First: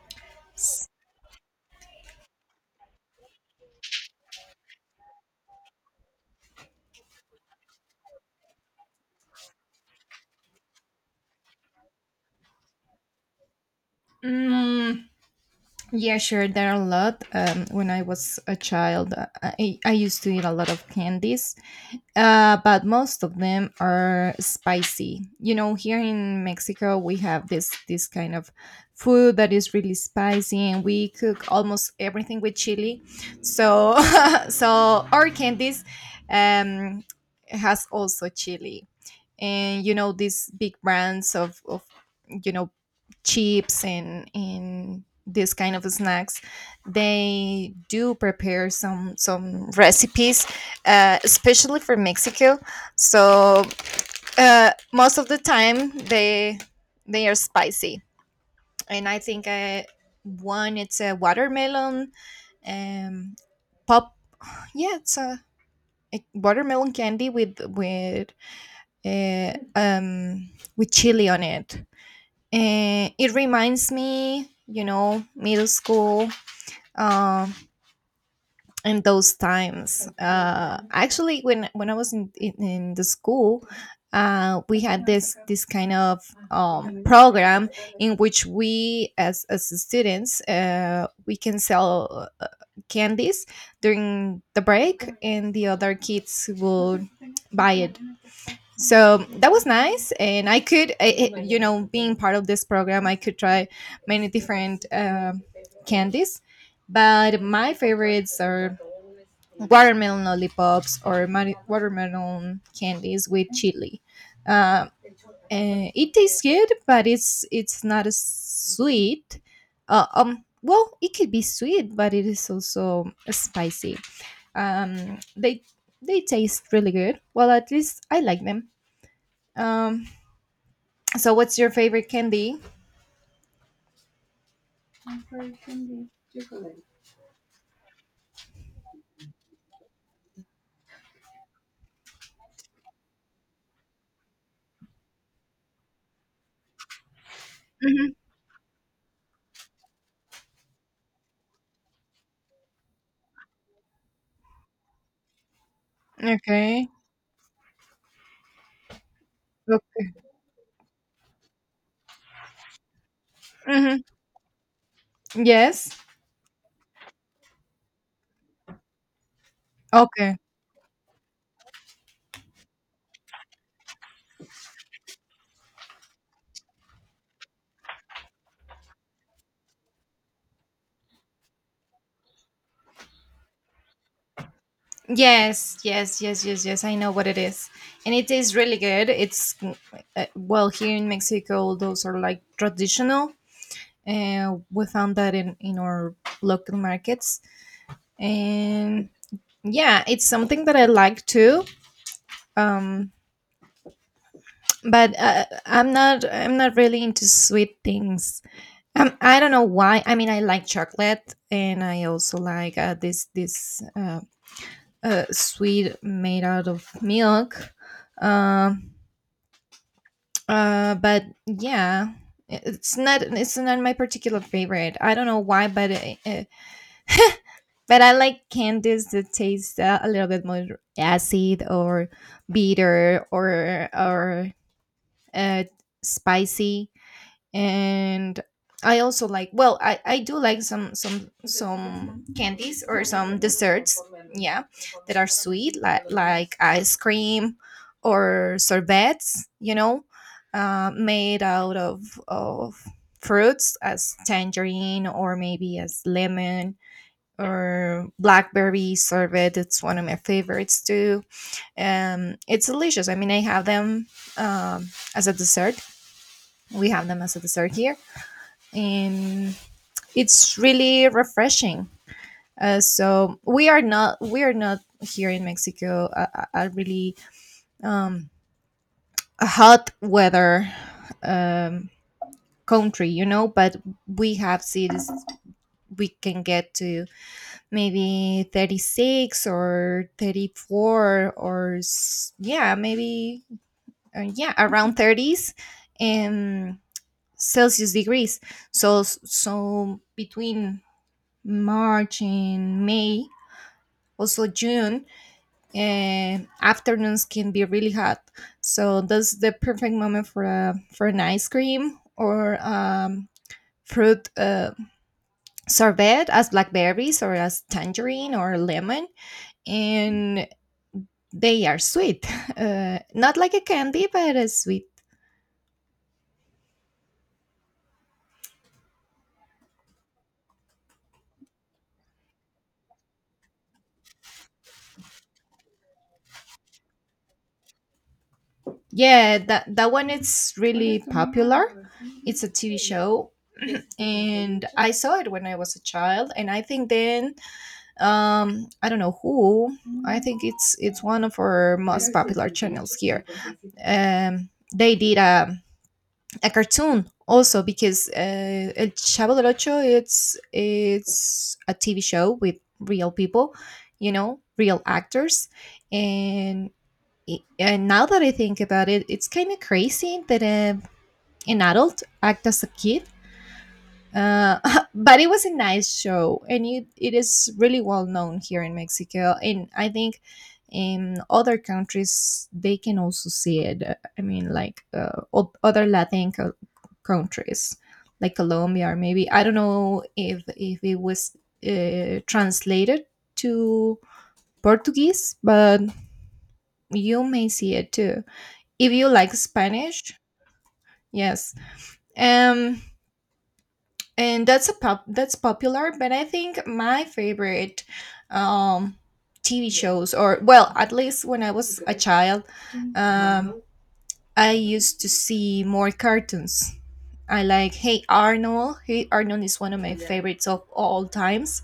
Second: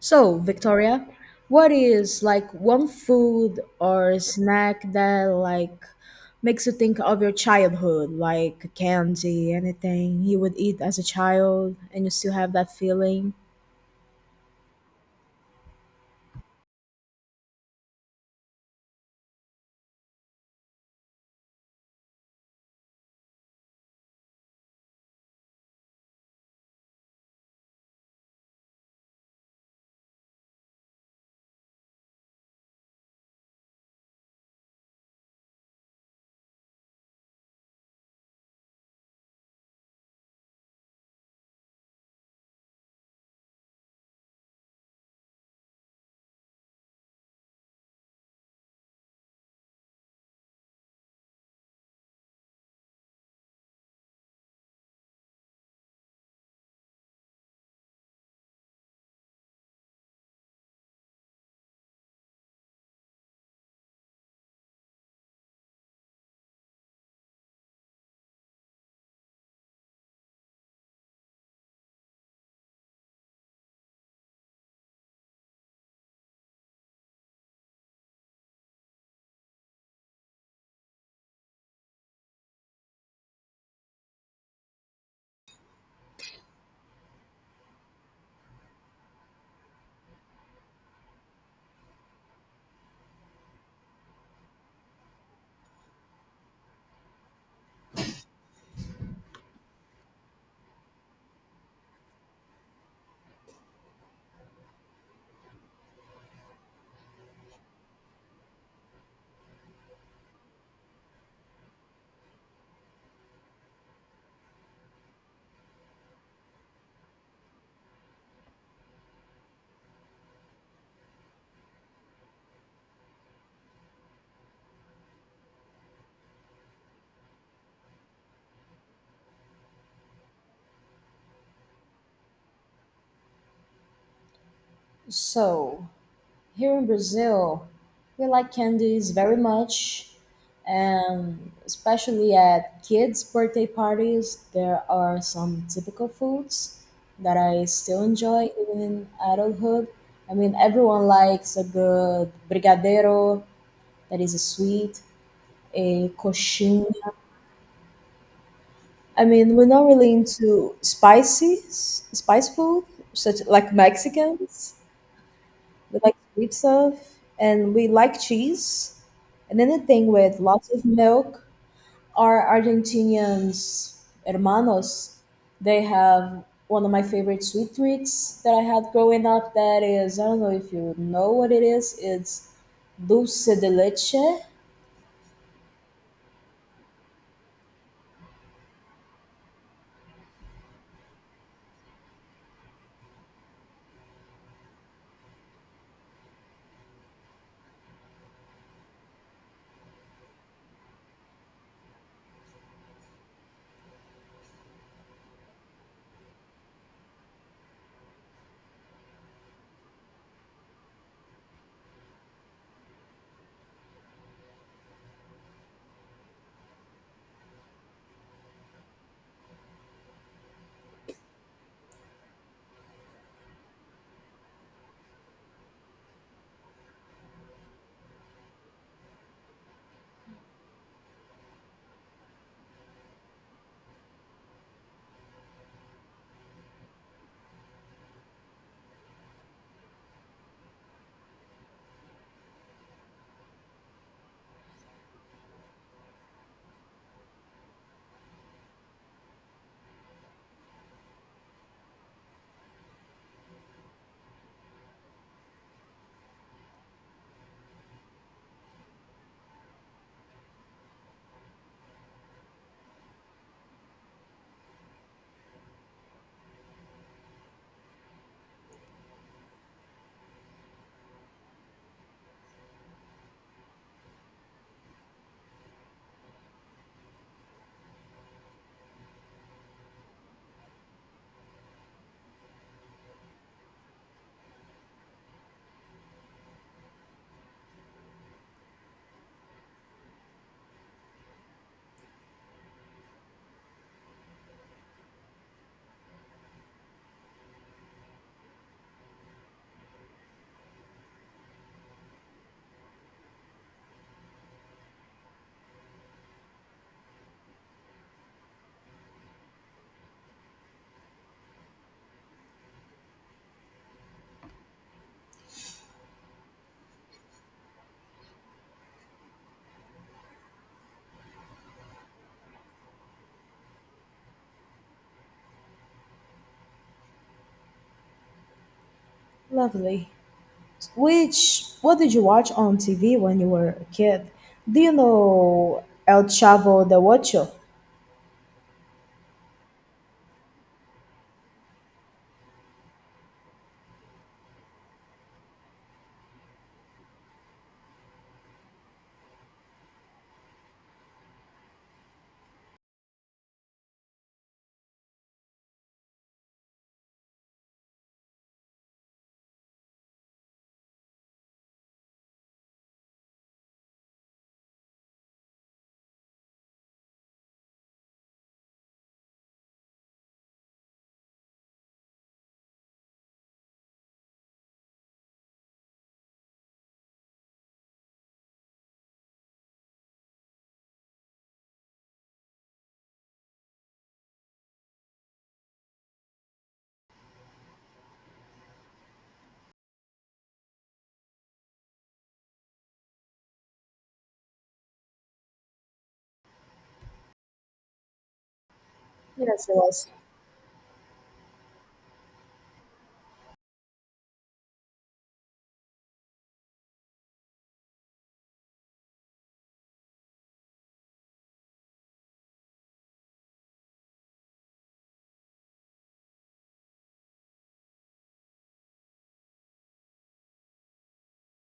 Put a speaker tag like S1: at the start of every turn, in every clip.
S1: So, Victoria, what is like one food or snack that makes you think of your childhood, like candy, anything you would eat as a child and you still have that feeling?
S2: Mm, yeah, sure. There are a lot. When I was a child, I used to eat a lot of candies, but most of them are spicy. You know, here in Mexico, we have this kind of food that is really spicy, and we cook almost everything with chili. So, so our candies um, has also chili, and you know these big brands of you know chips and this kind of snacks they do prepare some recipes especially for mexico so most of the time they are spicy, and I think one it's a watermelon um pop. Yeah, it's a watermelon candy with uh, um with chili on it. It reminds me, you know, middle school um, and those times. Actually, when I was in the school, we had this kind of program in which we, as students, we can sell candies during the break, and the other kids would buy it, so that was nice, and I could I- you know being part of this program I could try many different candies. But my favorites are watermelon lollipops or watermelon candies with chili, uh, and it tastes good, but it's not as sweet. Well, it could be sweet, but it is also spicy. um they they taste really good, well, at least I like them. um so, what's your favorite candy?
S1: So, here in Brazil, we like candies very much, and especially at kids' birthday parties, there are some typical foods that I still
S2: Mhm.
S1: enjoy even in adulthood. I mean, everyone likes a good brigadeiro, that is a sweet, a
S2: Okay.
S1: coxinha. I mean, we're not
S2: Okay.
S1: really into spices, spice food, such like
S2: Mhm.
S1: Mexicans.
S2: Yes.
S1: We like sweet stuff and we like cheese. And anything
S2: Okay.
S1: with lots of milk. Our Argentinians hermanos, they have one of my favorite sweet treats that I had growing up. That is, I don't know if you know what it is. It's dulce de leche.
S2: Yes, yes, yes, yes, yes. I know what it is, and it is really good. Well, here in Mexico, those are like traditional. We found that in our local markets, and yeah, it's something that I like too. Um, but I'm not really into sweet things. I don't know why. I mean, I like chocolate, and I also like this this sweet made out of milk. Um, but yeah, it's not my particular favorite. I don't know why, but but I like candies that taste a little bit more acid or bitter or uh, spicy. And I also like, well, I do like some candies or some desserts, yeah, that are sweet, like ice cream or sorbets, you know, made out of fruits as tangerine, or maybe as lemon, or blackberry sorbet. It's one of my favorites too. It's delicious. I mean, I have them um as a dessert. We have them as a dessert here, and it's really refreshing. So we are not here in Mexico a, a really um, a hot weather um, country, you know, but we have cities we can get to maybe 36 or 34 or yeah, maybe yeah, around 30s and Celsius degrees. So so between March and May, also June, and afternoons can be really hot. So that's the perfect moment for a for an ice cream, or fruit sorbet as blackberries, or as tangerine or lemon, and they are sweet, not like a candy, but a sweet.
S1: Lovely. Which, what did you watch on TV when you were a kid? Do you know El Chavo de Ocho?
S2: Yeah, that that one is really popular. It's a TV show, and I saw it when I was a child, and I think then I don't know who I think it's one of our most popular channels here. They did a cartoon also, because el chavo del ocho, it's a TV show with real people, you know, real actors. And and now that I think about it, it's kind of crazy that an adult act as a kid, uh, but it was a nice show, and it is really well known here in Mexico, and I think in other countries they can also see it. I mean, like other Latin countries, like Colombia, or maybe I don't know if it was translated to Portuguese, but you may see it too if you like
S1: Yes, it was.
S2: Spanish. Yes, um, and that's a pop that's popular, but I think my favorite um TV shows, or well, at least when I was a child, um I used to see more cartoons. I like Hey Arnold is one of my favorites of all times.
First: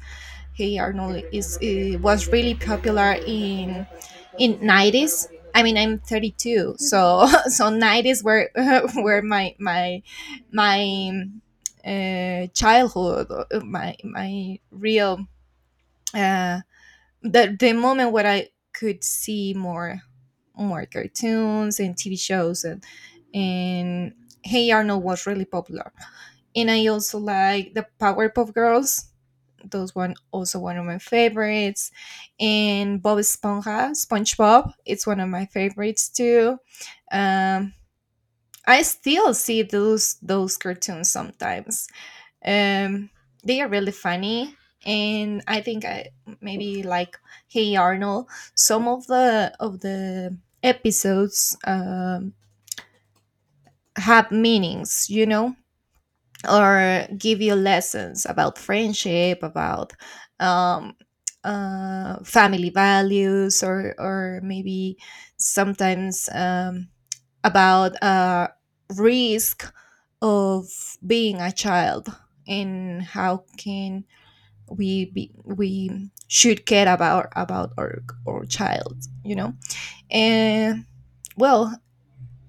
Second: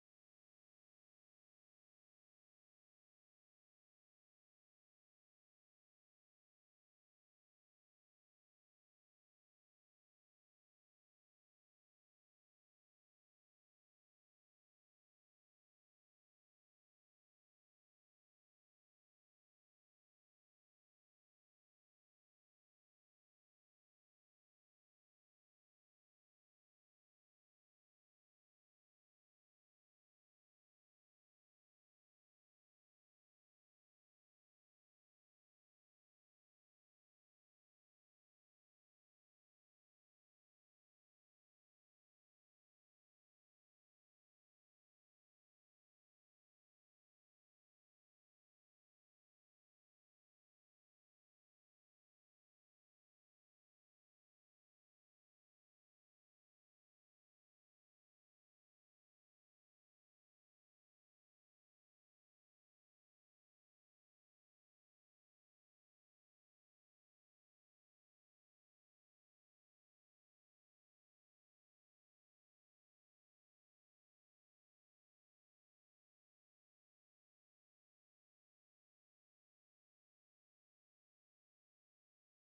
S2: Hey Arnold is it was really popular in 90s. I mean, I'm 32, so so 90s were were my my childhood, my real uh, the moment where I could see more more cartoons and TV shows and Hey Arnold was really popular. And I also like the Powerpuff Girls. Those one also one of my favorites. And Bob Esponja, SpongeBob. It's one of my favorites too. Um, I still see those cartoons sometimes. Um, they are really funny, and I think I maybe like Hey Arnold. Some of the episodes have meanings, you know, or give you lessons about friendship, about um, family values, or maybe sometimes about risk of being a child, and how can we should care about our child, you know. And well,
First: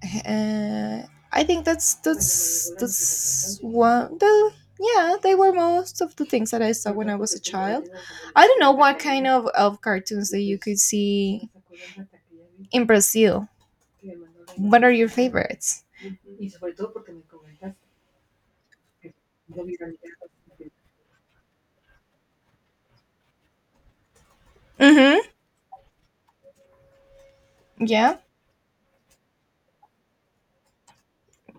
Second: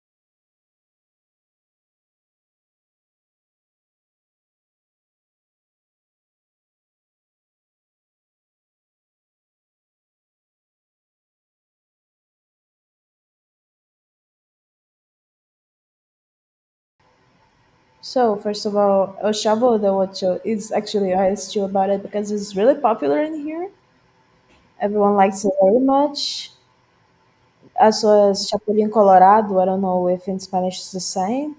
S2: uh, I think that's that's one. The, yeah, they were most of the things that I saw when I was a child. I don't know what kind of cartoons that you could see in Brazil. What are your favorites?
S1: So first of all, El Chavo de Ocho is actually I asked you about it because it's really popular in here. Everyone
S2: Mm-hmm.
S1: likes it very much. As
S2: Yeah.
S1: well as Chapulín Colorado. I don't know if in Spanish it's the same.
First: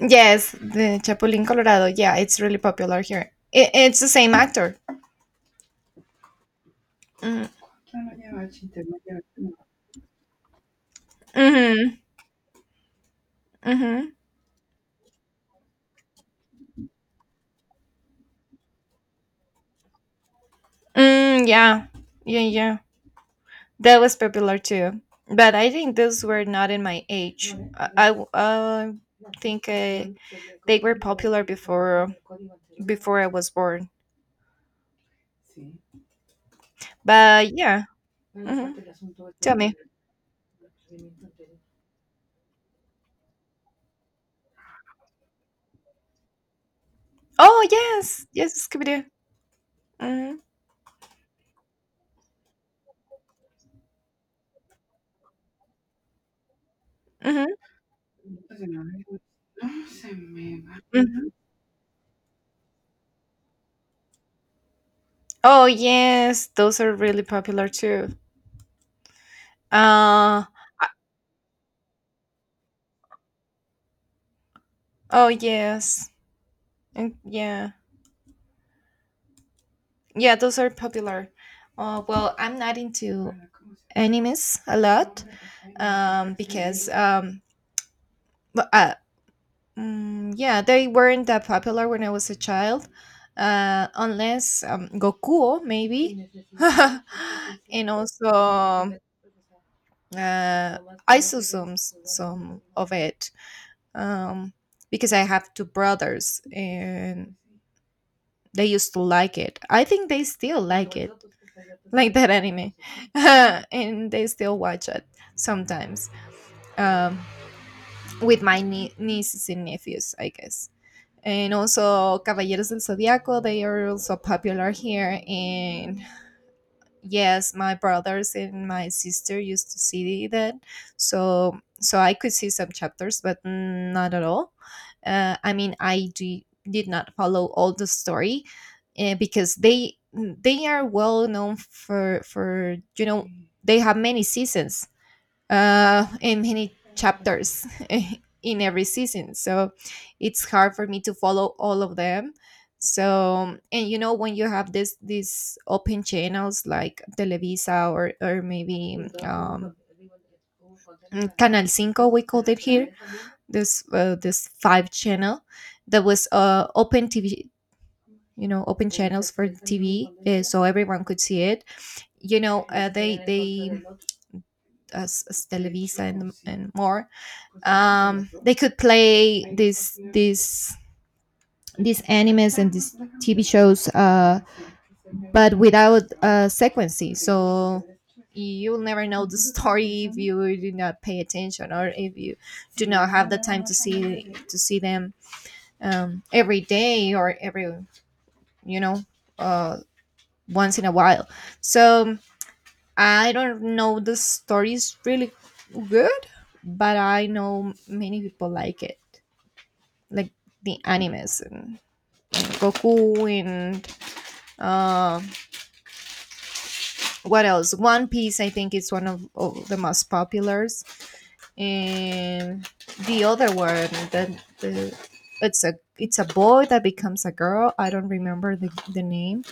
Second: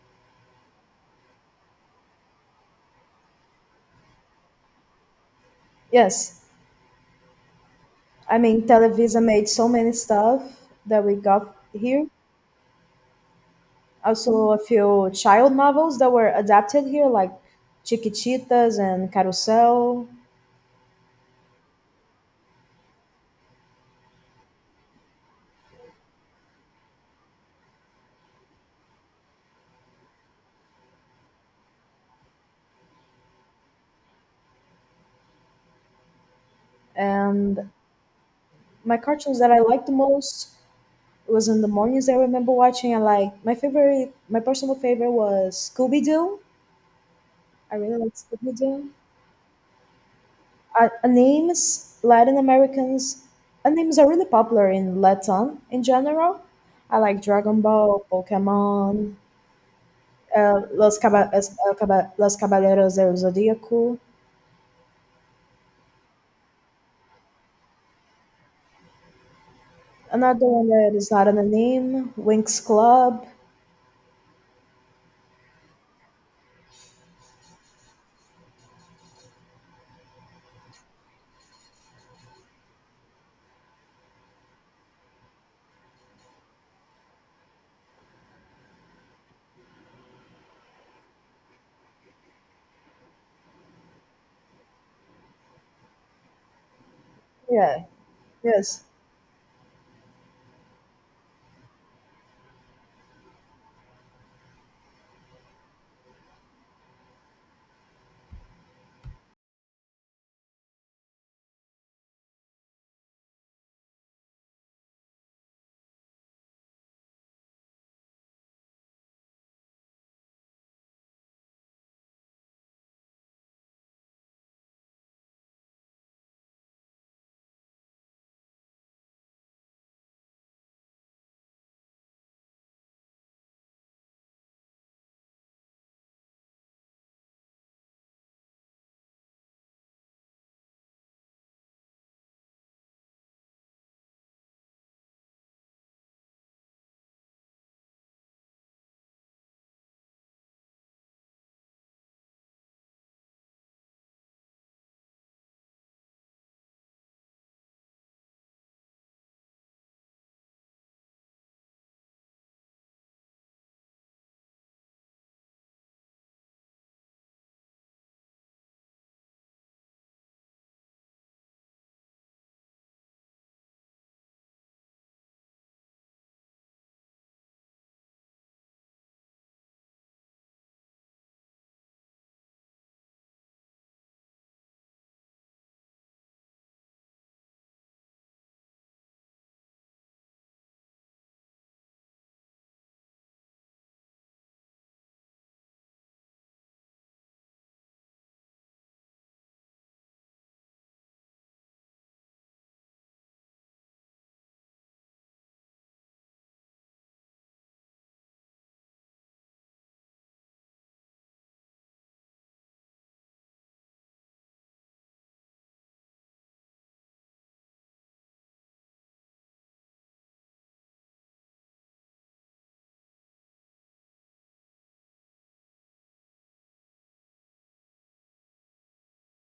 S2: Yes, the Chapulín Colorado. Yeah, it's really popular here. It's the same actor.
S1: Yes,
S2: Mm-hmm.
S1: I mean Televisa made so many stuff that we got
S2: Mm-hmm.
S1: here.
S2: Mm-hmm.
S1: Also a few child novels that were adapted here, like Chiquititas and Carusel.
S2: Mm, yeah. Yeah. Yeah. That was popular too, but I think those were not in my age. I w- think I, They were popular before before I was born. But
S1: And
S2: yeah, hmm,
S1: my cartoons that
S2: tell
S1: I
S2: me.
S1: like the most, it was in the mornings that I remember watching. And like my favorite, my personal favorite was Scooby Doo.
S2: Oh
S1: I really like
S2: yes,
S1: Scooby
S2: yes, Scooby
S1: Doo.
S2: Doo. Hmm.
S1: Names, Latin Americans, names are really popular in Latin in general. I like
S2: Hmm.
S1: Dragon Ball, Pokemon, Los,
S2: Hmm.
S1: Los Caballeros del Zodíaco.
S2: Oh yes, those are really popular too. Uh,
S1: Another one that is not in a name, Winx Club.
S2: oh yes, mm, yeah. Yeah, those are popular. Well, I'm not into animes a lot um, because, um, but, uh, yeah, they weren't that popular when I was a child, unless Goku maybe,
S1: Yeah,
S2: and also
S1: yes.
S2: uh, I saw some of it, um, because I have two brothers and. They used to like it. I think they still like it, like that anime, and they still watch it sometimes um, with my nieces and nephews, I guess. And also, Caballeros del Zodiaco, they are also popular here, and yes, my brothers and my sister used to see that, so so I could see some chapters, but not at all. I mean, did not follow all the story, because they are well known for, you know, they have many seasons, and many chapters in every season. So it's hard for me to follow all of them. So, and you know, when you have this these open channels, like Televisa, or maybe Canal Cinco we called it here, this five channel that was open TV, you know, open channels for TV, so everyone could see it, you know, they as Televisa and more, they could play these animes and these TV shows, but without sequencing. So you'll never know the story if you do not pay attention, or if you do not have the time to see them every day, or every, you know, uh, once in a while. So I don't know, the story is really good, but I know many people like it, like the animes and Goku, and uh, what else? One Piece, I think, is one of the most populars, and the other one that the it's a boy that becomes a girl. I don't remember the name.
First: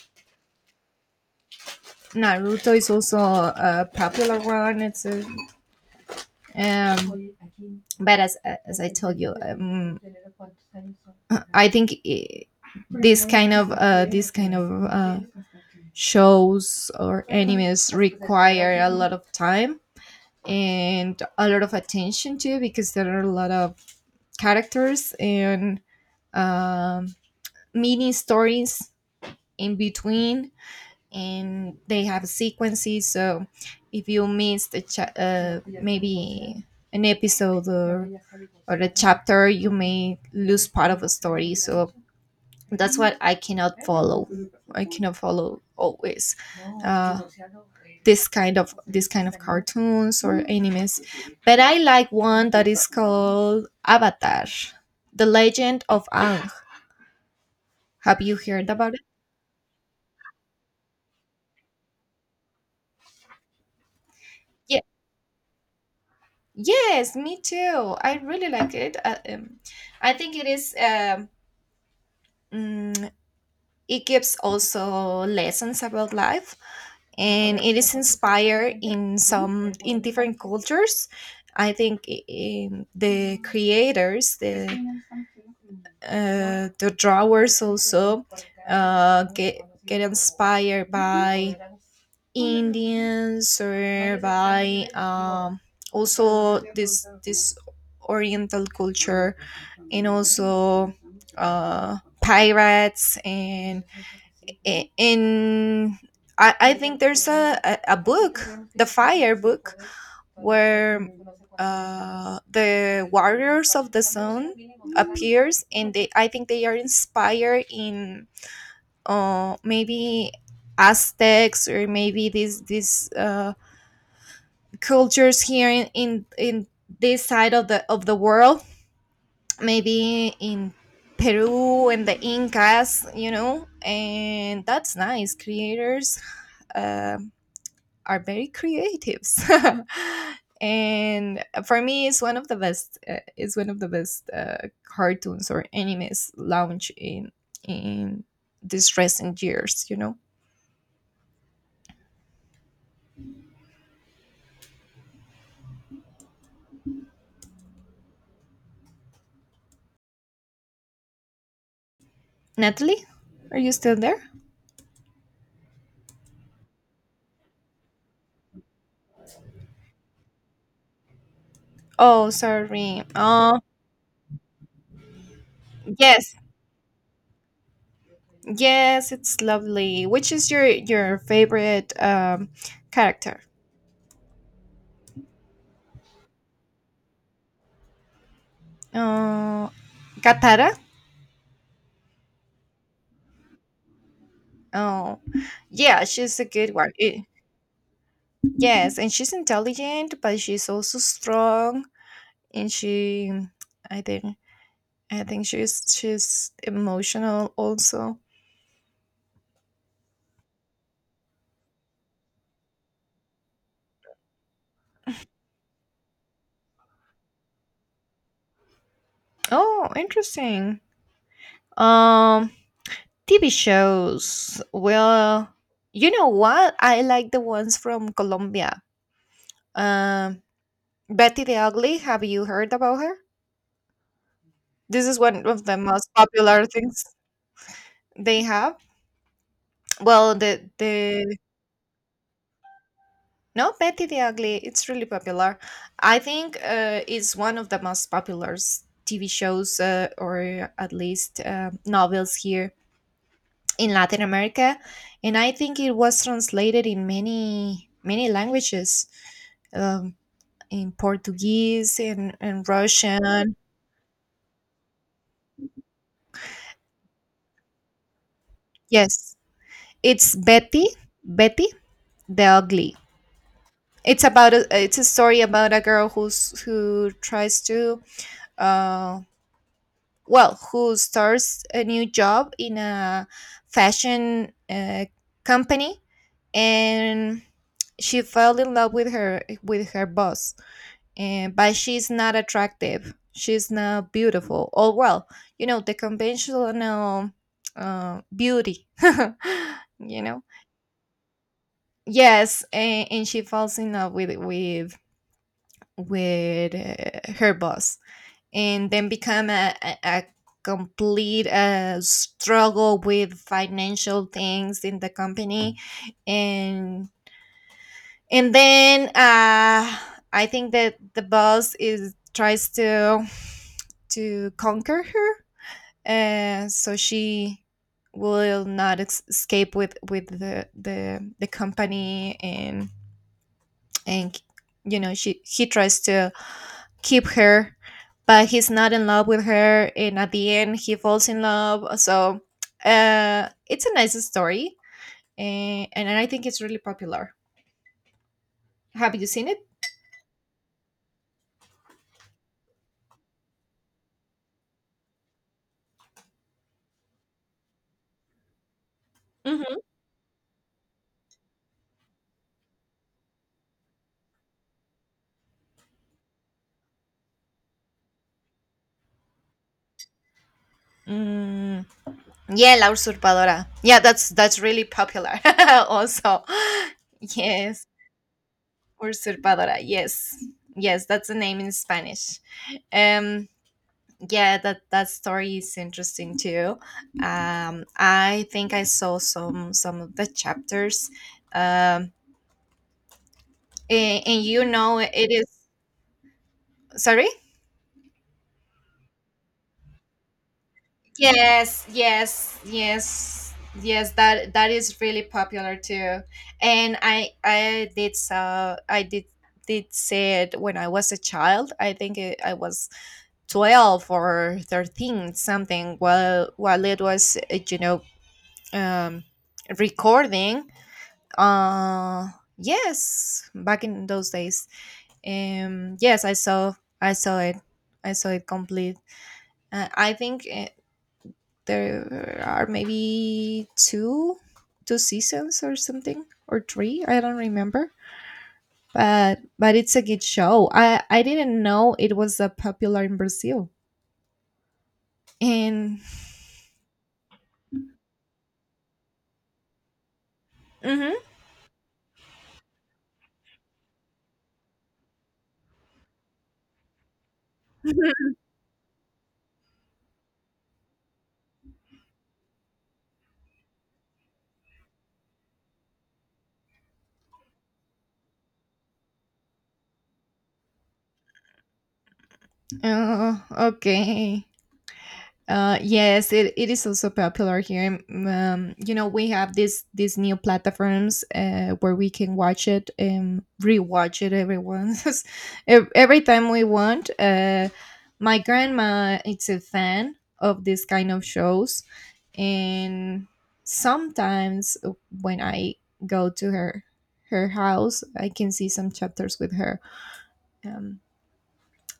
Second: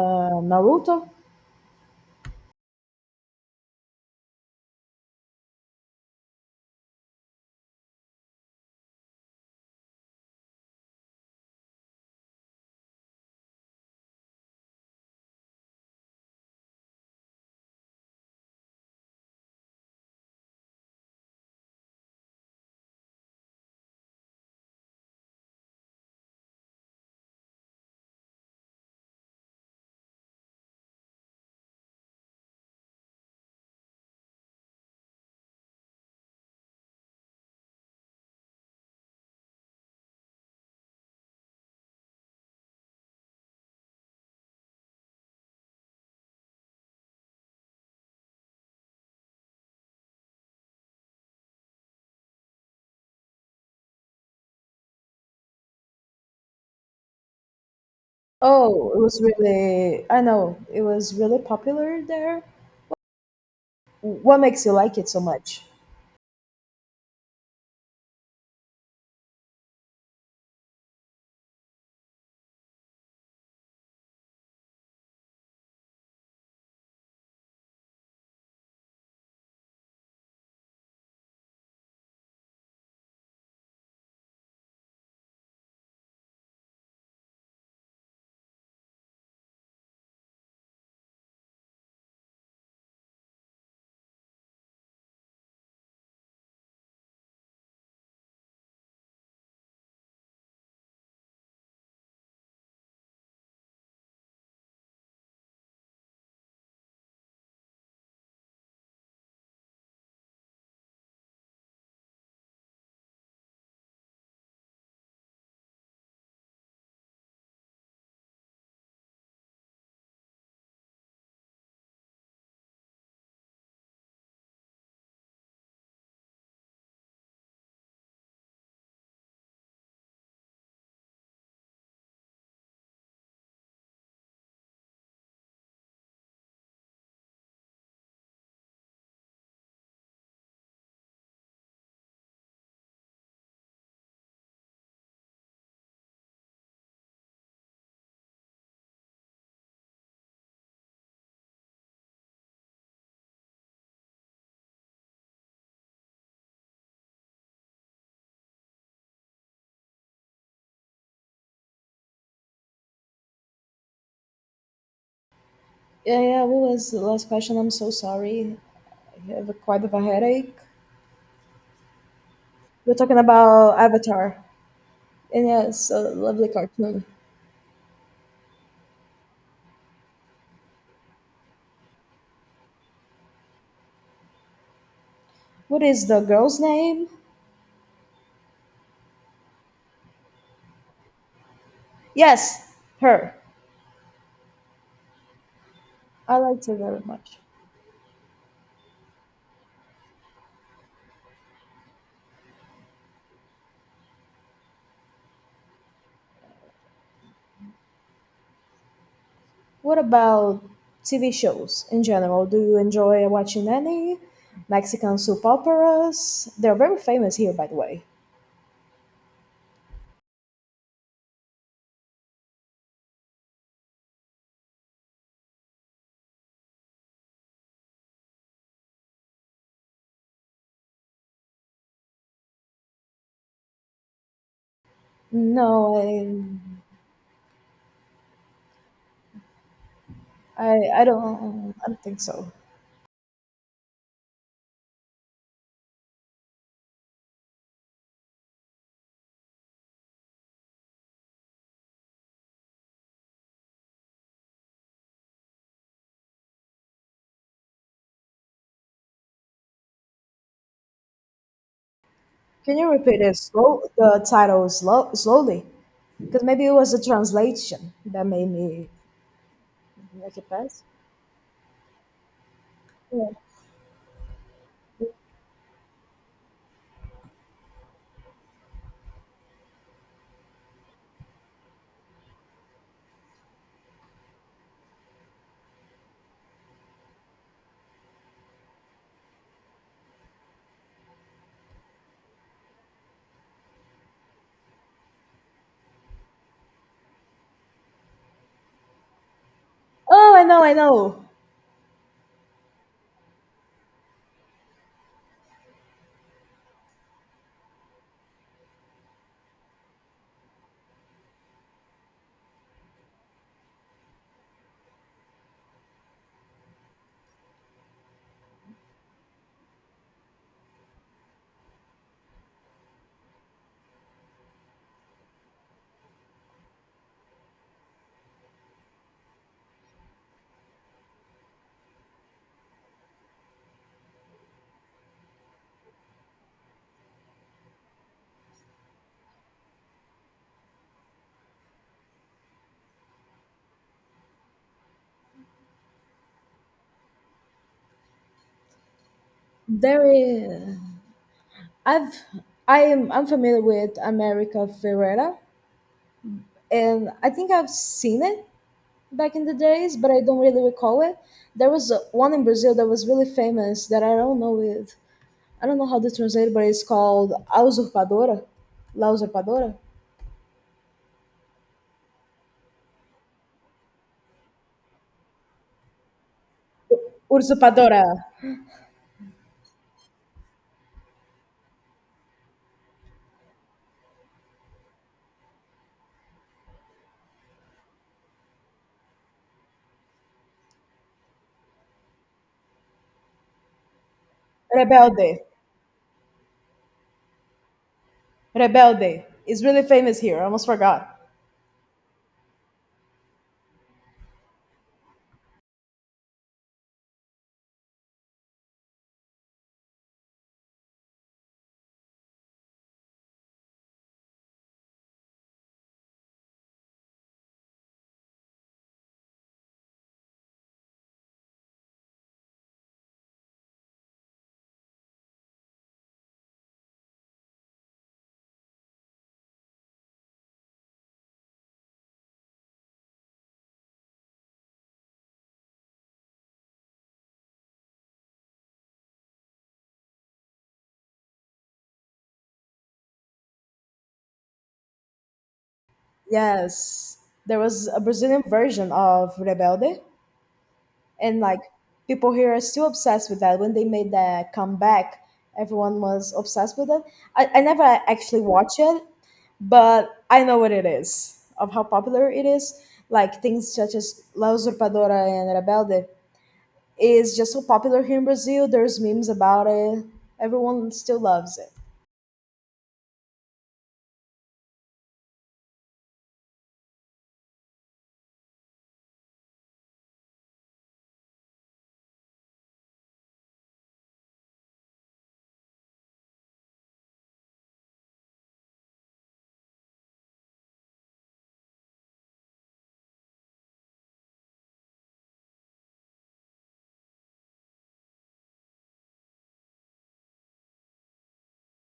S1: Naruto.
S2: Naruto is also a popular one. It's a Um, but as I told you, I think I this kind of shows or animes require a lot of time and a lot of attention too, because there are a lot of characters and um, mini stories in between, and they have sequences. So if you missed maybe an episode or a chapter, you may lose part of a story. So that's what I cannot follow. I cannot follow always uh, this kind of cartoons or animes. But I like one that is called Avatar, The Legend of Aang. Have you heard
S1: Oh,
S2: about
S1: it
S2: it?
S1: was really, I know, it was really popular there. What makes you
S2: Yeah,
S1: like it so much?
S2: yes, me too. I really like it. I think it is. Mm, it gives also lessons about life, and it is inspired in some in different cultures. I think in the creators, the drawers also uh, get get inspired by Indians or by also this Oriental culture, and also uh, pirates and in. I think there's a book, the Fire book, where the Warriors of the Sun appears, and they I think they are inspired in, maybe Aztecs, or maybe these cultures here in this side of the world, maybe in Peru and the Incas, and that's nice. Creators. Um, are very creatives. And for me it's one of the best, it's one of the best, cartoons or animes launched in these recent years. Natalie, are you still there?
S1: Yeah, yeah. What was the last question? I'm so sorry. I have quite of a headache.
S2: Oh,
S1: We're
S2: sorry.
S1: talking
S2: Oh,
S1: about Avatar, and yeah, it's a
S2: yes.
S1: lovely cartoon.
S2: Yes, it's lovely. Which is your favorite, character?
S1: What is the girl's name?
S2: uh Katara.
S1: Yes, her.
S2: Oh, yeah,
S1: I
S2: she's a
S1: liked
S2: good
S1: her
S2: one.
S1: very much.
S2: Yes, and she's intelligent, but she's also strong, and she, I think, I think she's emotional also.
S1: What about TV shows in general? Do you enjoy watching any Mexican soap operas? They're very famous here, by the way.
S2: Oh, interesting. Um, TV shows. Well, you know what? I like the ones from Colombia. Um, Betty the Ugly. Have you heard about her? This is one of the
S1: No,
S2: most popular things they have. Well,
S1: I, I, I
S2: the
S1: don't, I don't think so.
S2: no, Betty the Ugly, it's really popular. I think, it's one of the most popular, TV shows, or at least, novels here in Latin America. And I think it was translated in many, many languages, um, in Portuguese, and
S1: Can you repeat it
S2: Russian.
S1: slow, the title slow, slowly? Because maybe it was a translation that made me
S2: Yes, it's
S1: make it pass.
S2: Betty, Betty the Ugly.
S1: Yeah.
S2: It's about it's a story about a girl who tries to, uh, well, who starts a new job in a fashion, company, and she fell in love with her boss. And but she's not attractive, she's not beautiful, or well, you know, the conventional, beauty. you
S1: Oh,
S2: know
S1: I know, I know.
S2: yes, and she falls in love with, her boss, and then become a complete, struggle with financial things in the company. And and then uh, I think that the boss is tries to conquer her, so she will not, escape with, the company, and she he tries to keep her, but he's not in love with her. And at the end, he falls in love. So, it's a nice story, I think it's really popular. Have you seen it?
S1: There is. I've I am I'm familiar with America Ferrera, and I think I've seen it back in the
S2: Hmm.
S1: days, but I don't really recall it. There was a, one in Brazil that was really famous that I don't know it. I don't know how to translate, it, but it's called A Usurpadora, La Usurpadora,
S2: Mm, yeah, La Usurpadora. Yeah, that's really popular. Also, yes,
S1: Usurpadora,
S2: Usurpadora. Yes, yes, that's the name in Spanish. Um, yeah, that story is interesting too. I think I saw some of the chapters. um and, it
S1: Rebelde.
S2: is. Sorry.
S1: Rebelde is really famous here. I almost forgot.
S2: Yes, yes, yes. Yes, that is really popular too. And I did see it when I was a child. I think I was 12 or 13, something, while it was, um recording. Uh yes, back in those days. Yes, I saw it. I saw it complete. I think, there are maybe two seasons or something, or three, I don't remember. But it's a good show. I didn't know it was that popular in Brazil. And.
S1: Yes, there was a Brazilian version of Rebelde,
S2: Mhm.
S1: and like people here are still obsessed with that. When they made that comeback, everyone was obsessed with it. I never actually watched it, but I know what it is of how popular it is. Like things such as La Usurpadora and Rebelde is just so popular here in Brazil. There's memes about it. Everyone still loves it.
S2: Oh, okay. Yes, it is also popular here. You know, we have these new platforms, where we can watch it and rewatch it every once, every time we want. My grandma is a fan of this kind of shows, and sometimes when I go to her house, I can see some chapters with her. Um,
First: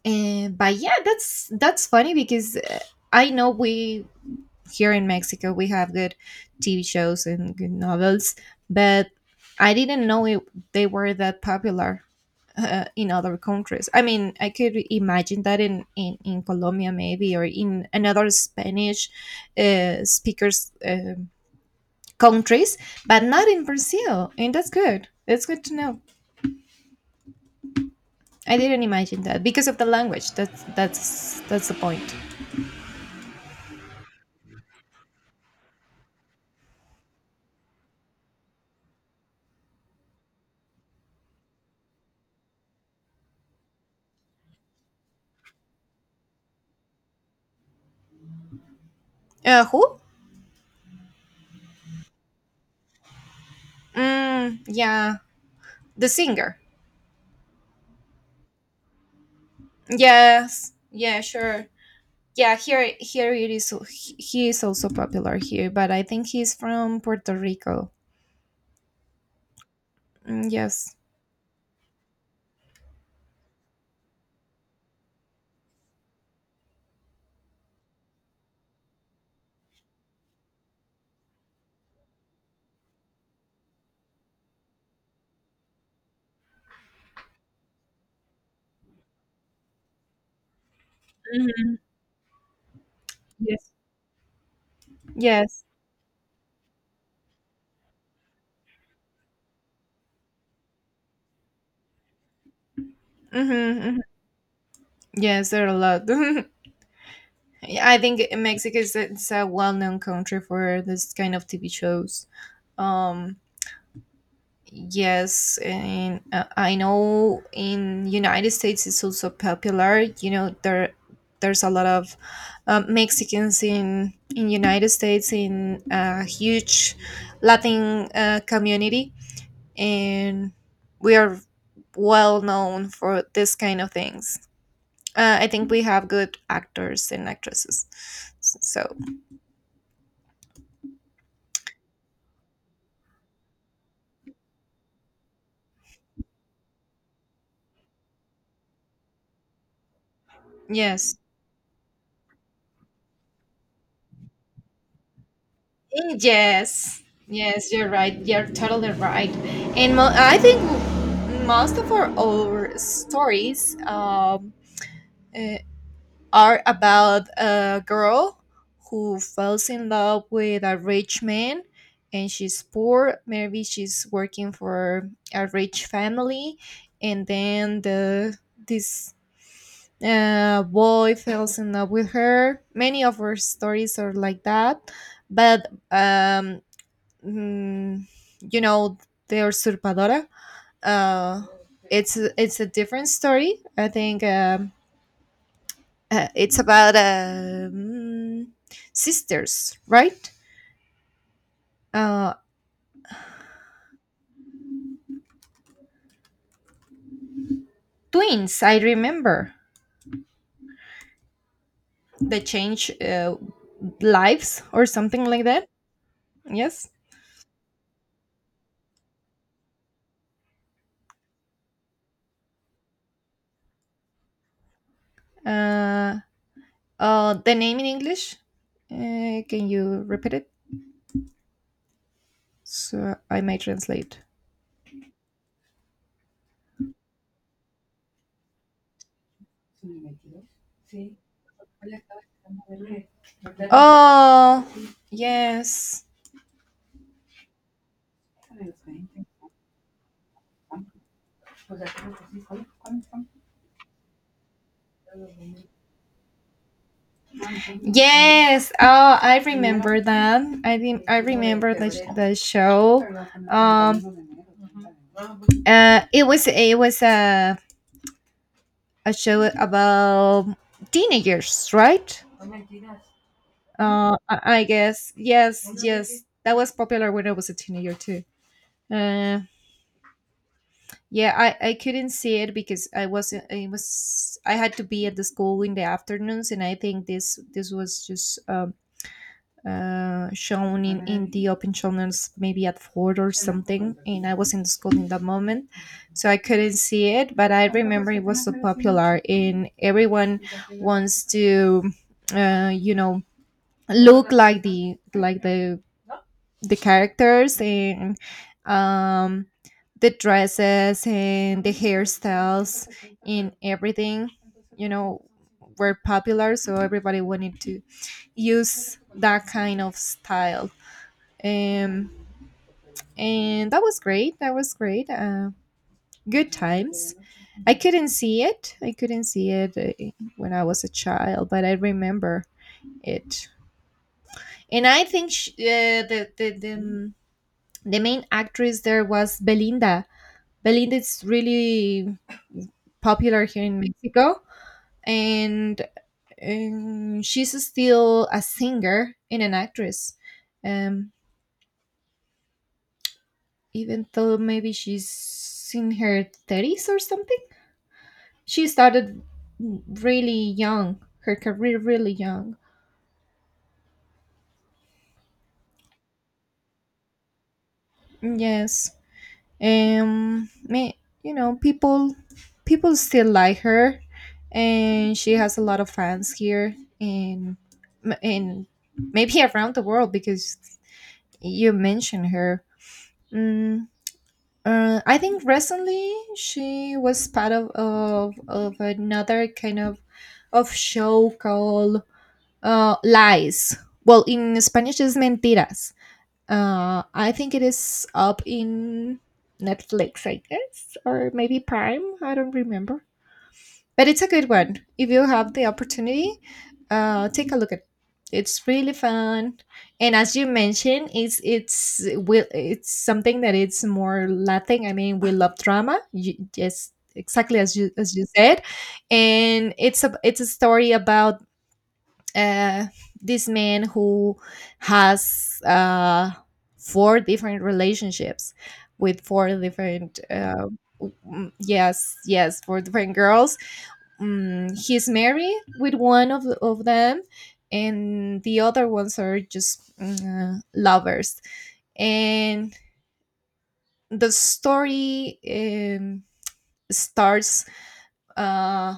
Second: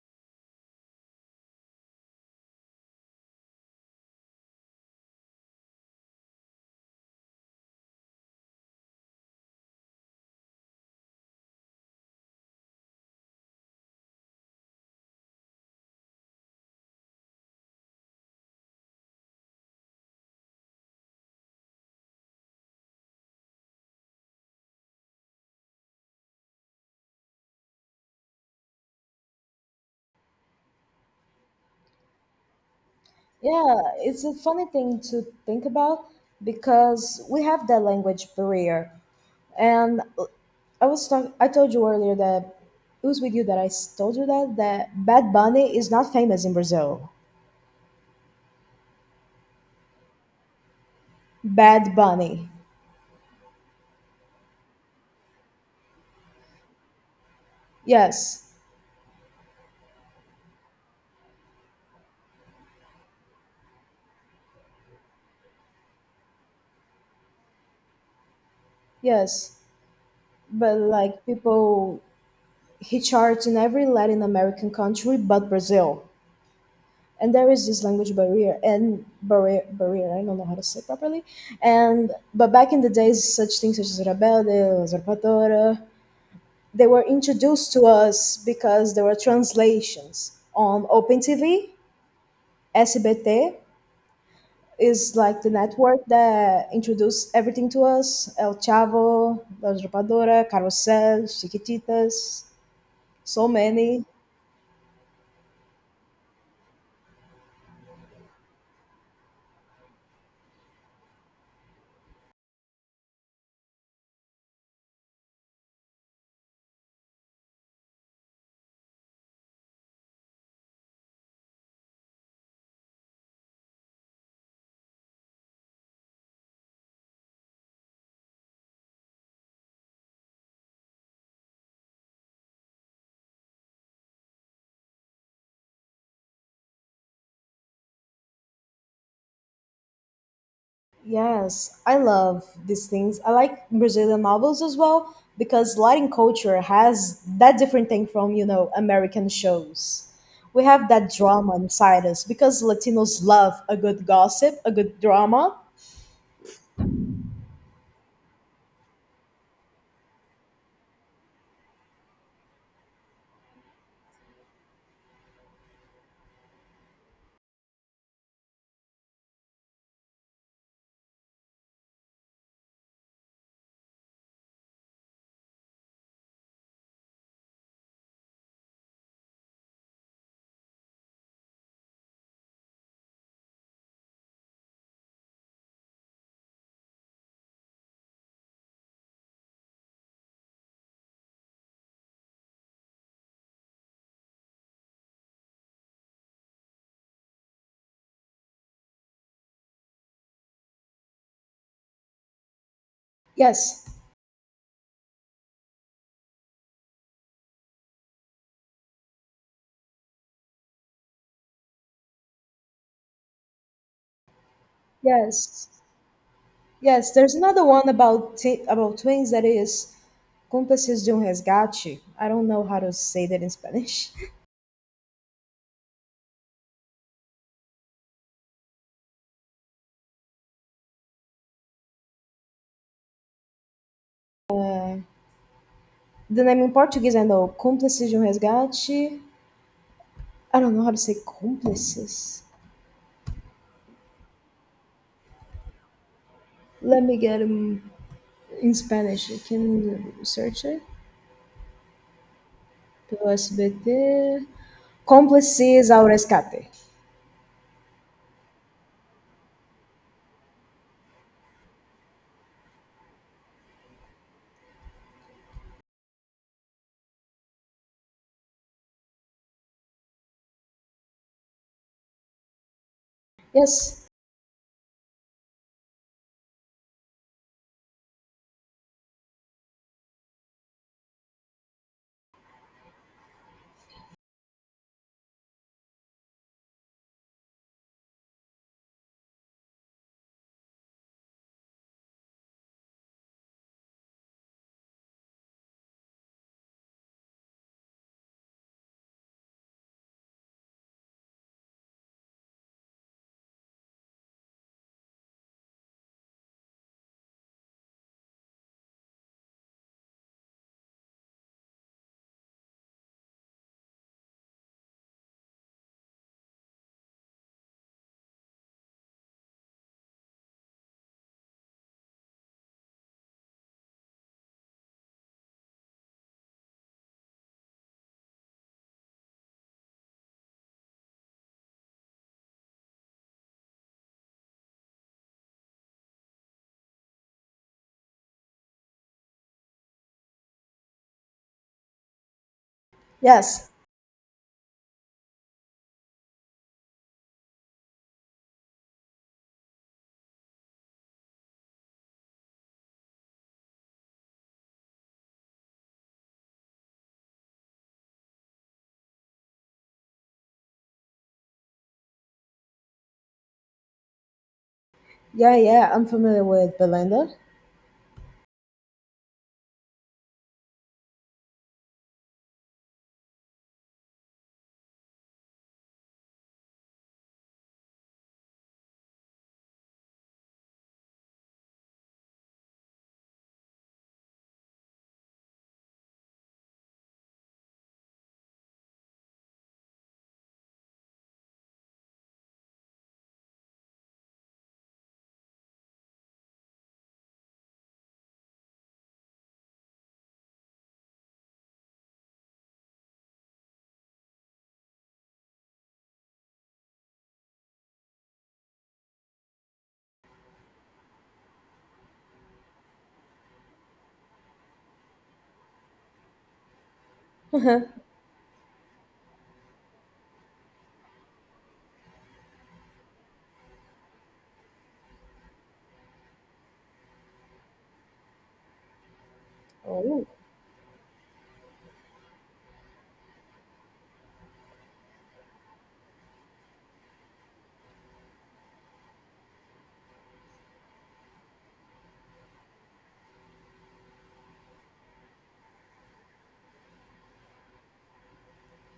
S2: and but yeah, that's funny, because, I know we here in Mexico we have good TV shows and good novels, but I didn't know they were that popular, in other countries. I mean, I could imagine that in Colombia maybe, or in another Spanish, speakers, countries, but not in Brazil. And that's good. That's good to know. I didn't imagine that because of the language. That's the point.
S1: Yeah, it's a funny thing to think about because we have that language barrier. And I was talk I told you earlier that it was with you that told you that Bad Bunny is not famous in Brazil.
S2: Who?
S1: Bad Bunny.
S2: Mm, yeah, the singer.
S1: Yes.
S2: Yes. Yeah, sure. Yeah, here it is. He is also popular here, but I think he's from Puerto Rico.
S1: Yes.
S2: Mm,
S1: But
S2: yes.
S1: like people he charts in every Latin American country but Brazil, and there is this language barrier and barrier, I don't know how to say it properly. And but back in the days, such things such as rebelde, usurpadora, they were introduced to us because there were translations on Open TV,
S2: Mhm.
S1: SBT
S2: Yes.
S1: is like the
S2: Yes.
S1: network that introduced everything to us: El Chavo, La Usurpadora, Carrousel, Chiquititas, so
S2: hmm hmm
S1: many.
S2: yes, there are a lot. Yeah, I think Mexico is it's a well-known country for this kind of TV shows. um Yes, and, I know in United States it's also popular. You know, there's a lot of, Mexicans in United States, in a huge Latin, community, and we are well known for this kind of things. I think we have good actors and actresses. So.
S1: Yes, I love these things. I like Brazilian novels as well because Latin culture has that different thing from, you know, American shows. We have that
S2: Yes,
S1: drama inside us because Latinos love a good gossip, a good drama.
S2: yes, yes, you're right. You're totally right. And I think most of our stories, uh, are about a girl who falls in love with a rich man, and she's poor. Maybe she's working for a rich family, and then the this, boy falls in love with her. Many of our stories are like that, but mm, you know the Usurpadora, uh it's a different story, I think. It's about, sisters, right? uh
S1: Yes.
S2: Twins, I remember. They change, lives or something like that.
S1: Yes.
S2: Yes.
S1: Yes, there's another one about about twins that is Cúmplices de Resgate. I don't know how to say that in Spanish.
S2: uh the name in English, can you repeat it so I may translate?
S1: The name in Portuguese I know, Cúmplices de Resgate. I don't know how to say cúmplices.
S2: Oh, yes.
S1: Let me get him in Spanish. Can you search it? Pelo SBT. Cómplices ao rescate.
S2: Yes. Oh, I remember that. I remember the show. Um, it was a show about teenagers, right?
S1: Yes.
S2: I guess. Yes, yes, that was popular when I was a teenager too. Uh, yeah, I couldn't see it because I wasn't. I had to be at the school in the afternoons, and I think this was just, shown in the open channels, maybe at four or something, and I was in the school in that moment, so I couldn't see it. But I remember it was so popular, and everyone wants to, uh, you know look like the characters, and um the dresses and the hairstyles and everything, you know were popular, so everybody wanted to use that kind of style. um, and that was great. That was great. Good times. I couldn't see it. I couldn't see it, when I was a child, but I remember it. And I think, sh the main actress there was Belinda. Belinda is really popular here
S1: Yes.
S2: in Mexico, and, she's still a singer and an actress, um, even though maybe she's in her thirties or something. She started really young, her career really young.
S1: Yeah, yeah. I'm familiar with Belinda.
S2: Yes. Um me you know, people people still like her, and she has a lot of fans here, in m- in maybe around the world, because you mentioned her. Mm, I think recently she was part of another kind of show called, Lies. Well, in Spanish, it's Mentiras. I think it is up in Netflix, I guess, or maybe Prime. I don't remember. But it's a good one. If you have the opportunity, take a look at it. It's really fun. And as you mentioned, it's something that it's more Latin. I mean, we love drama. Yes, exactly
S1: Uh-huh.
S2: as you said. And it's a story about, uh, this man who has, four different relationships with four different,
S1: Oh,
S2: yes, yes, four different girls. He's married with one of them, and the other ones are just, lovers. And the story, starts, uh,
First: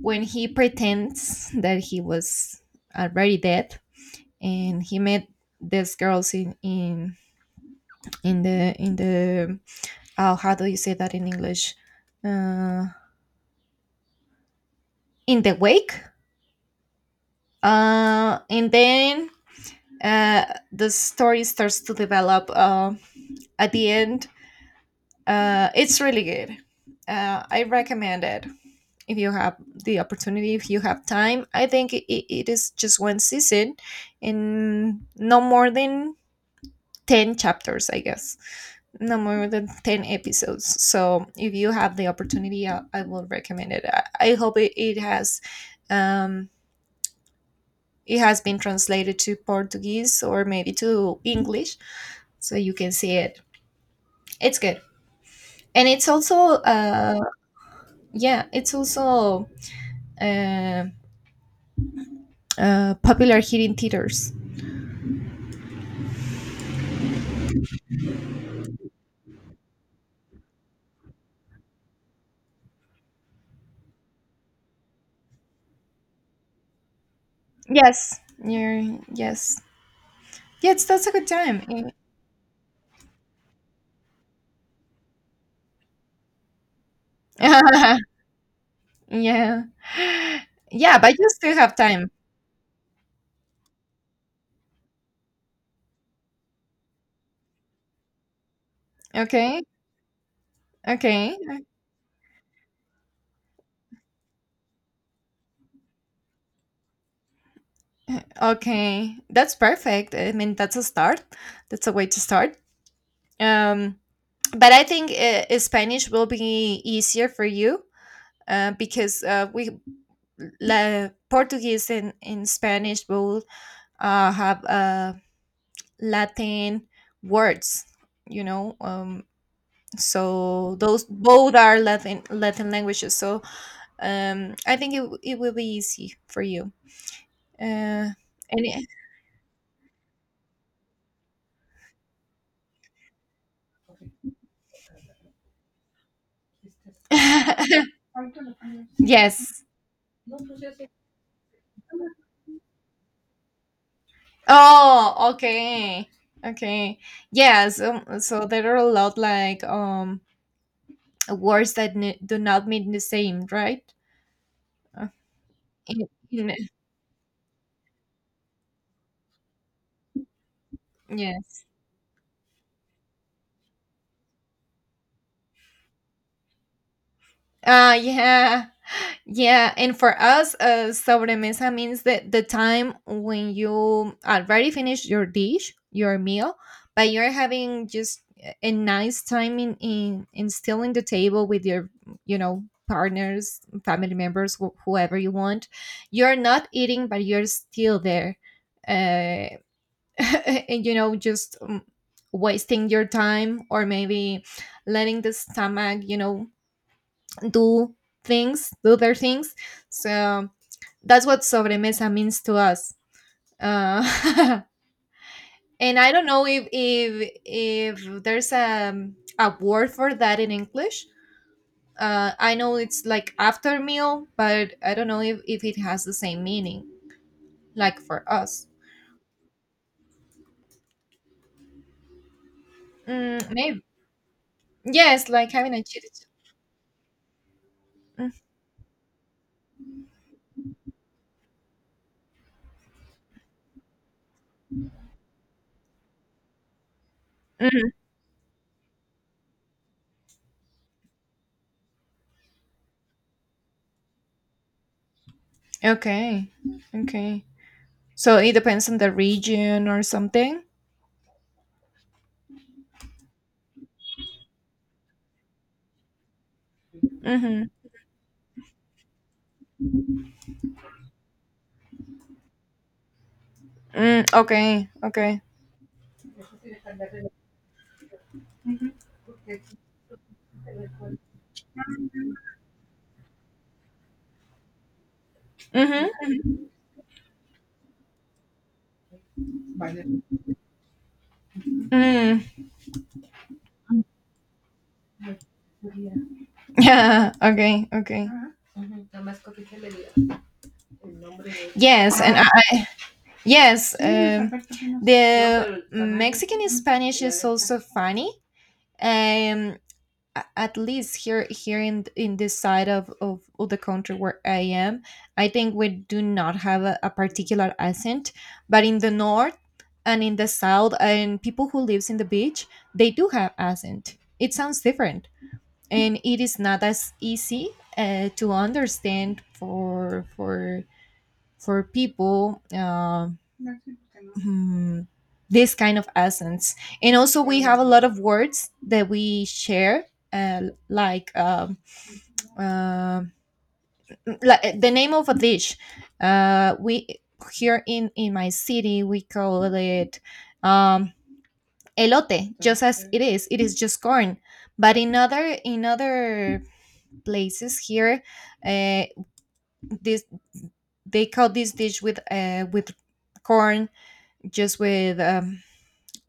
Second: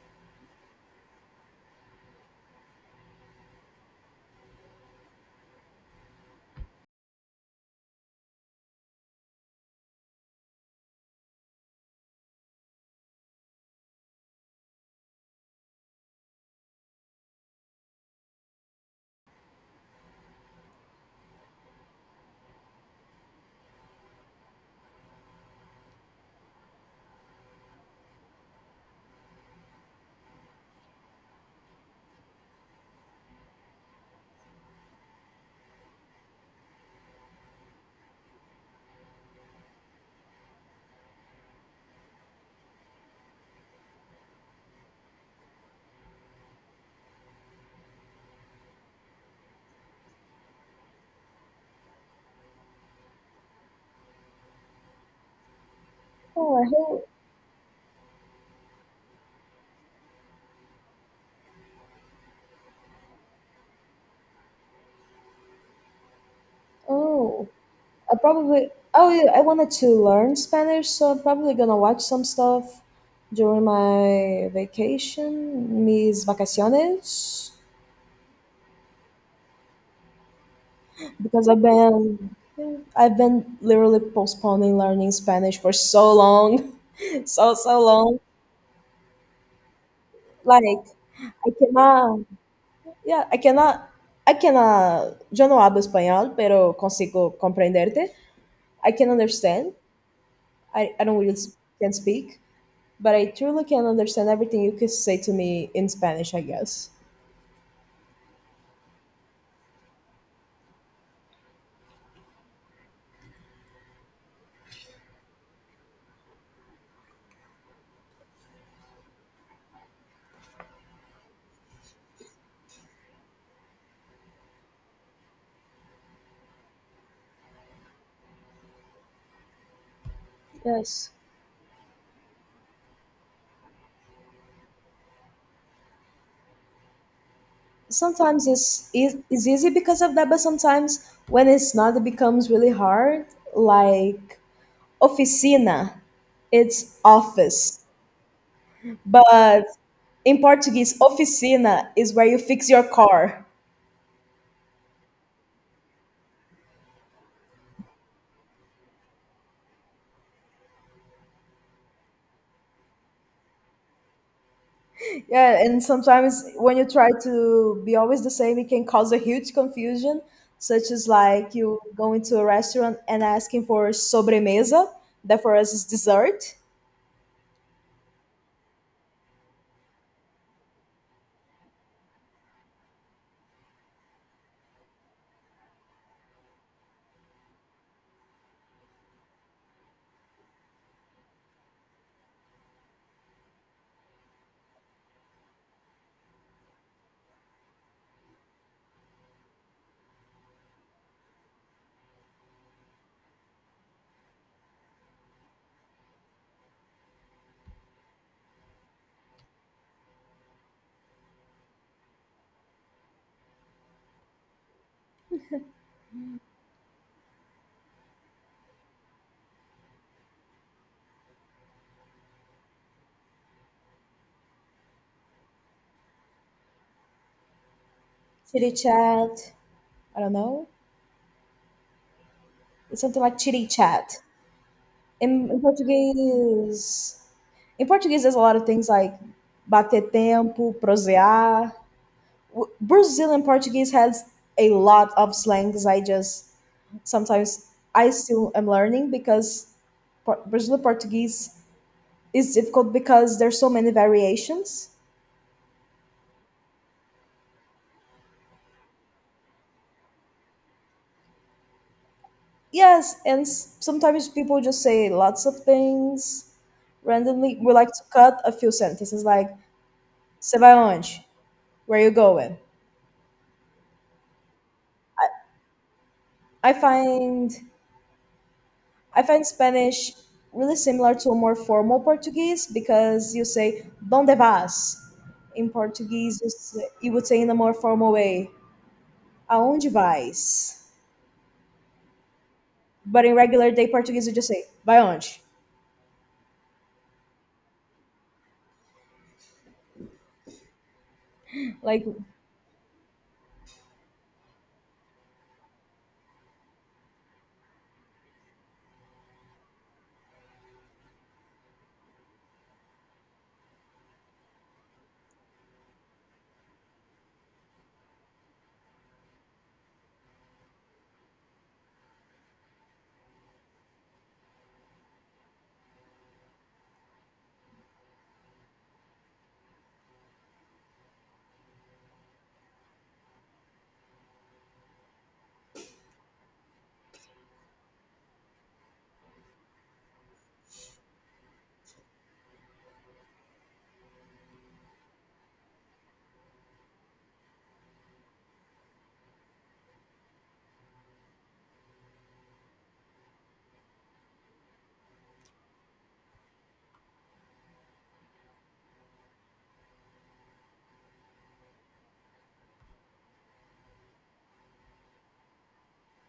S2: when he pretends that he was already dead, and he met these girls in the oh, how do you say that in English? — uh, in the wake. And then, uh, the story starts to develop, at the end. It's really good. I recommend it. If you have the opportunity, if you have time. I think it is just one season, and no more than 10 chapters, I guess, no more than 10 episodes. So if you have the opportunity, I will recommend it. I hope it has, um, it has been translated to Portuguese or maybe to English, so you can see it. It's good, and it's also,
S1: oh, I hope.
S2: uh, yeah, it's also, uh, popular here in theaters.
S1: Oh, I probably. Oh, yeah, I wanted to learn Spanish, so I'm probably gonna watch some stuff during my vacation, mis vacaciones.
S2: Yes, you yes, yes, that's a good
S1: Because
S2: time.
S1: I've been literally postponing learning Spanish for so long, so so long.
S2: Yeah,
S1: Like
S2: yeah, but you
S1: I
S2: still have time.
S1: cannot, yeah, I cannot, I cannot. Yo no hablo español, pero consigo comprenderte. I can
S2: Okay,
S1: understand. I don't really
S2: okay.
S1: can speak, but I truly can understand everything you could say to me in Spanish. I guess.
S2: Okay, that's perfect. I mean, that's a start. That's a way to start. Um, but I think, Spanish will be easier for you, because, we, Portuguese and in Spanish will, have, Latin words. You know, so those
S1: Yes.
S2: both are Latin languages. So. I think it will be easy for you. Uh,
S1: Sometimes
S2: and.
S1: it's easy because of that, but sometimes when it's not, it becomes really hard. Like oficina, it's office.
S2: it- Yes.
S1: But in Portuguese, oficina is where you fix your car.
S2: Oh, okay. Okay. Yeah, so there are a lot, like, words that, n do not mean the same, right? Uh,
S1: Yeah, and
S2: in,
S1: sometimes
S2: in,
S1: when you try to be always the same, it can cause a huge confusion, such as like
S2: yes.
S1: you go into a restaurant and asking for sobremesa, that for us is dessert.
S2: Yeah. Yeah, and for us, sobremesa means that the time when you already finished your dish, your meal, but you're having just a nice time, in, still in the table with your, you know, partners, family members, whoever you want. You're not eating, but you're still there. uh, and, just, wasting your time, or maybe letting the stomach, you know, do do their things. So that's what sobremesa means to us. Uh, and I don't know if if there's a word for that in English. I know it's like after meal, but I don't know if it has the same meaning, like for us.
S1: Chitty chat, I don't know. It's something like
S2: Mm,
S1: chitty
S2: maybe.
S1: chat.
S2: Yes,
S1: In,
S2: like
S1: in
S2: having a chit.
S1: Portuguese, in Portuguese,
S2: Mm.
S1: there's a lot of things like bater tempo, prosear, Brazilian Portuguese has a lot of slangs. I just sometimes
S2: Mhm.
S1: I still am learning because Brazilian Portuguese is difficult because there's so many variations.
S2: Okay. Okay. So it depends on the region or something.
S1: Yes, and sometimes people just say lots of things randomly.
S2: Mm-hmm.
S1: We like to cut a few sentences like "Você vai onde?" Where you going?
S2: Mm, okay. Okay.
S1: I find I find Spanish really similar to a more formal Portuguese because you say "Donde vas?" In
S2: Mm-hmm.
S1: Portuguese, you, say, you would say in a more formal way, "Aonde vais?"
S2: Mm.
S1: But in regular day Portuguese, you just say "Vai onde?"
S2: Yeah. Okay. Okay.
S1: Like,
S2: Yes, and, yes, um, the Mexican Spanish is also funny. Um, at least here, in this side of the country where I am. I think we do not have a particular accent. But in the north and in the south, and people who lives in the beach, they do have accent. It sounds different, and it is not as easy, to understand for for people, hmm, this kind of essence. And also we have a lot of words that we share, uh, like, uh, like the name of a dish. We here in my city we call it, um, elote, just as it is, it is just corn. But in other places here. Uh, this they call this dish with, with corn, just with,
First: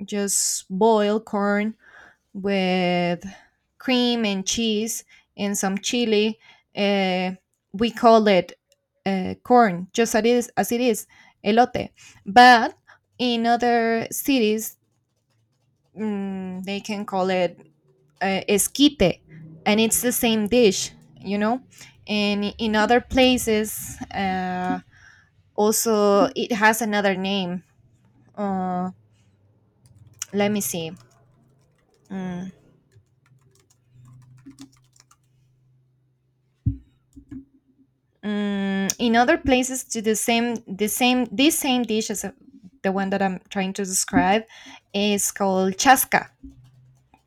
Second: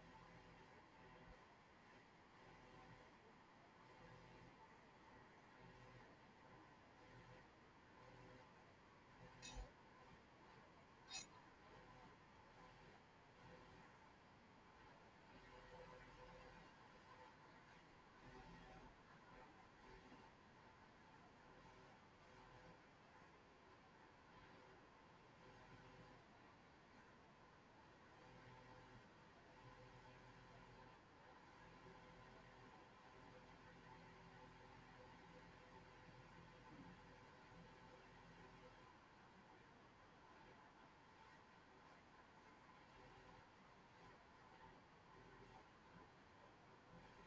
S2: just boiled corn, with cream and cheese and some chili. Uh, we call it, corn, just as it is, elote. But in other cities, they can call it, esquite, and it's the same dish, you know. And in other places, also it has another name. Uh, let me see. Mm, in other places, to the same, this same dish, the one that I'm trying to describe, is called chasca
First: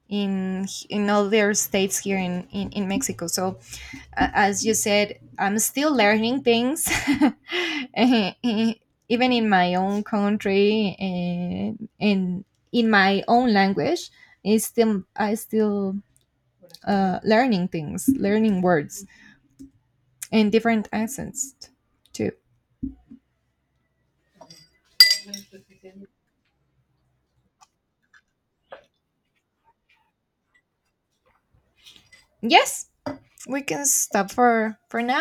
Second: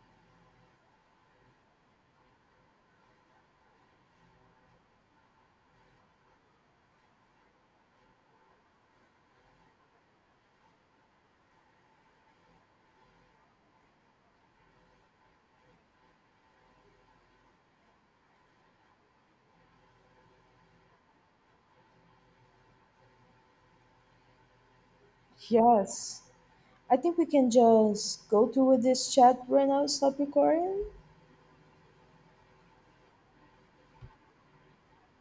S2: in other states, here in Mexico. So, as you said, I'm still learning things. eh, eh, Even in my own country, and in my own language. It's still I still, learning things, learning words, and different accents too.
S1: yes. I think we can just go through with this chat right now. Stop recording.
S2: Yes, we can stop for now.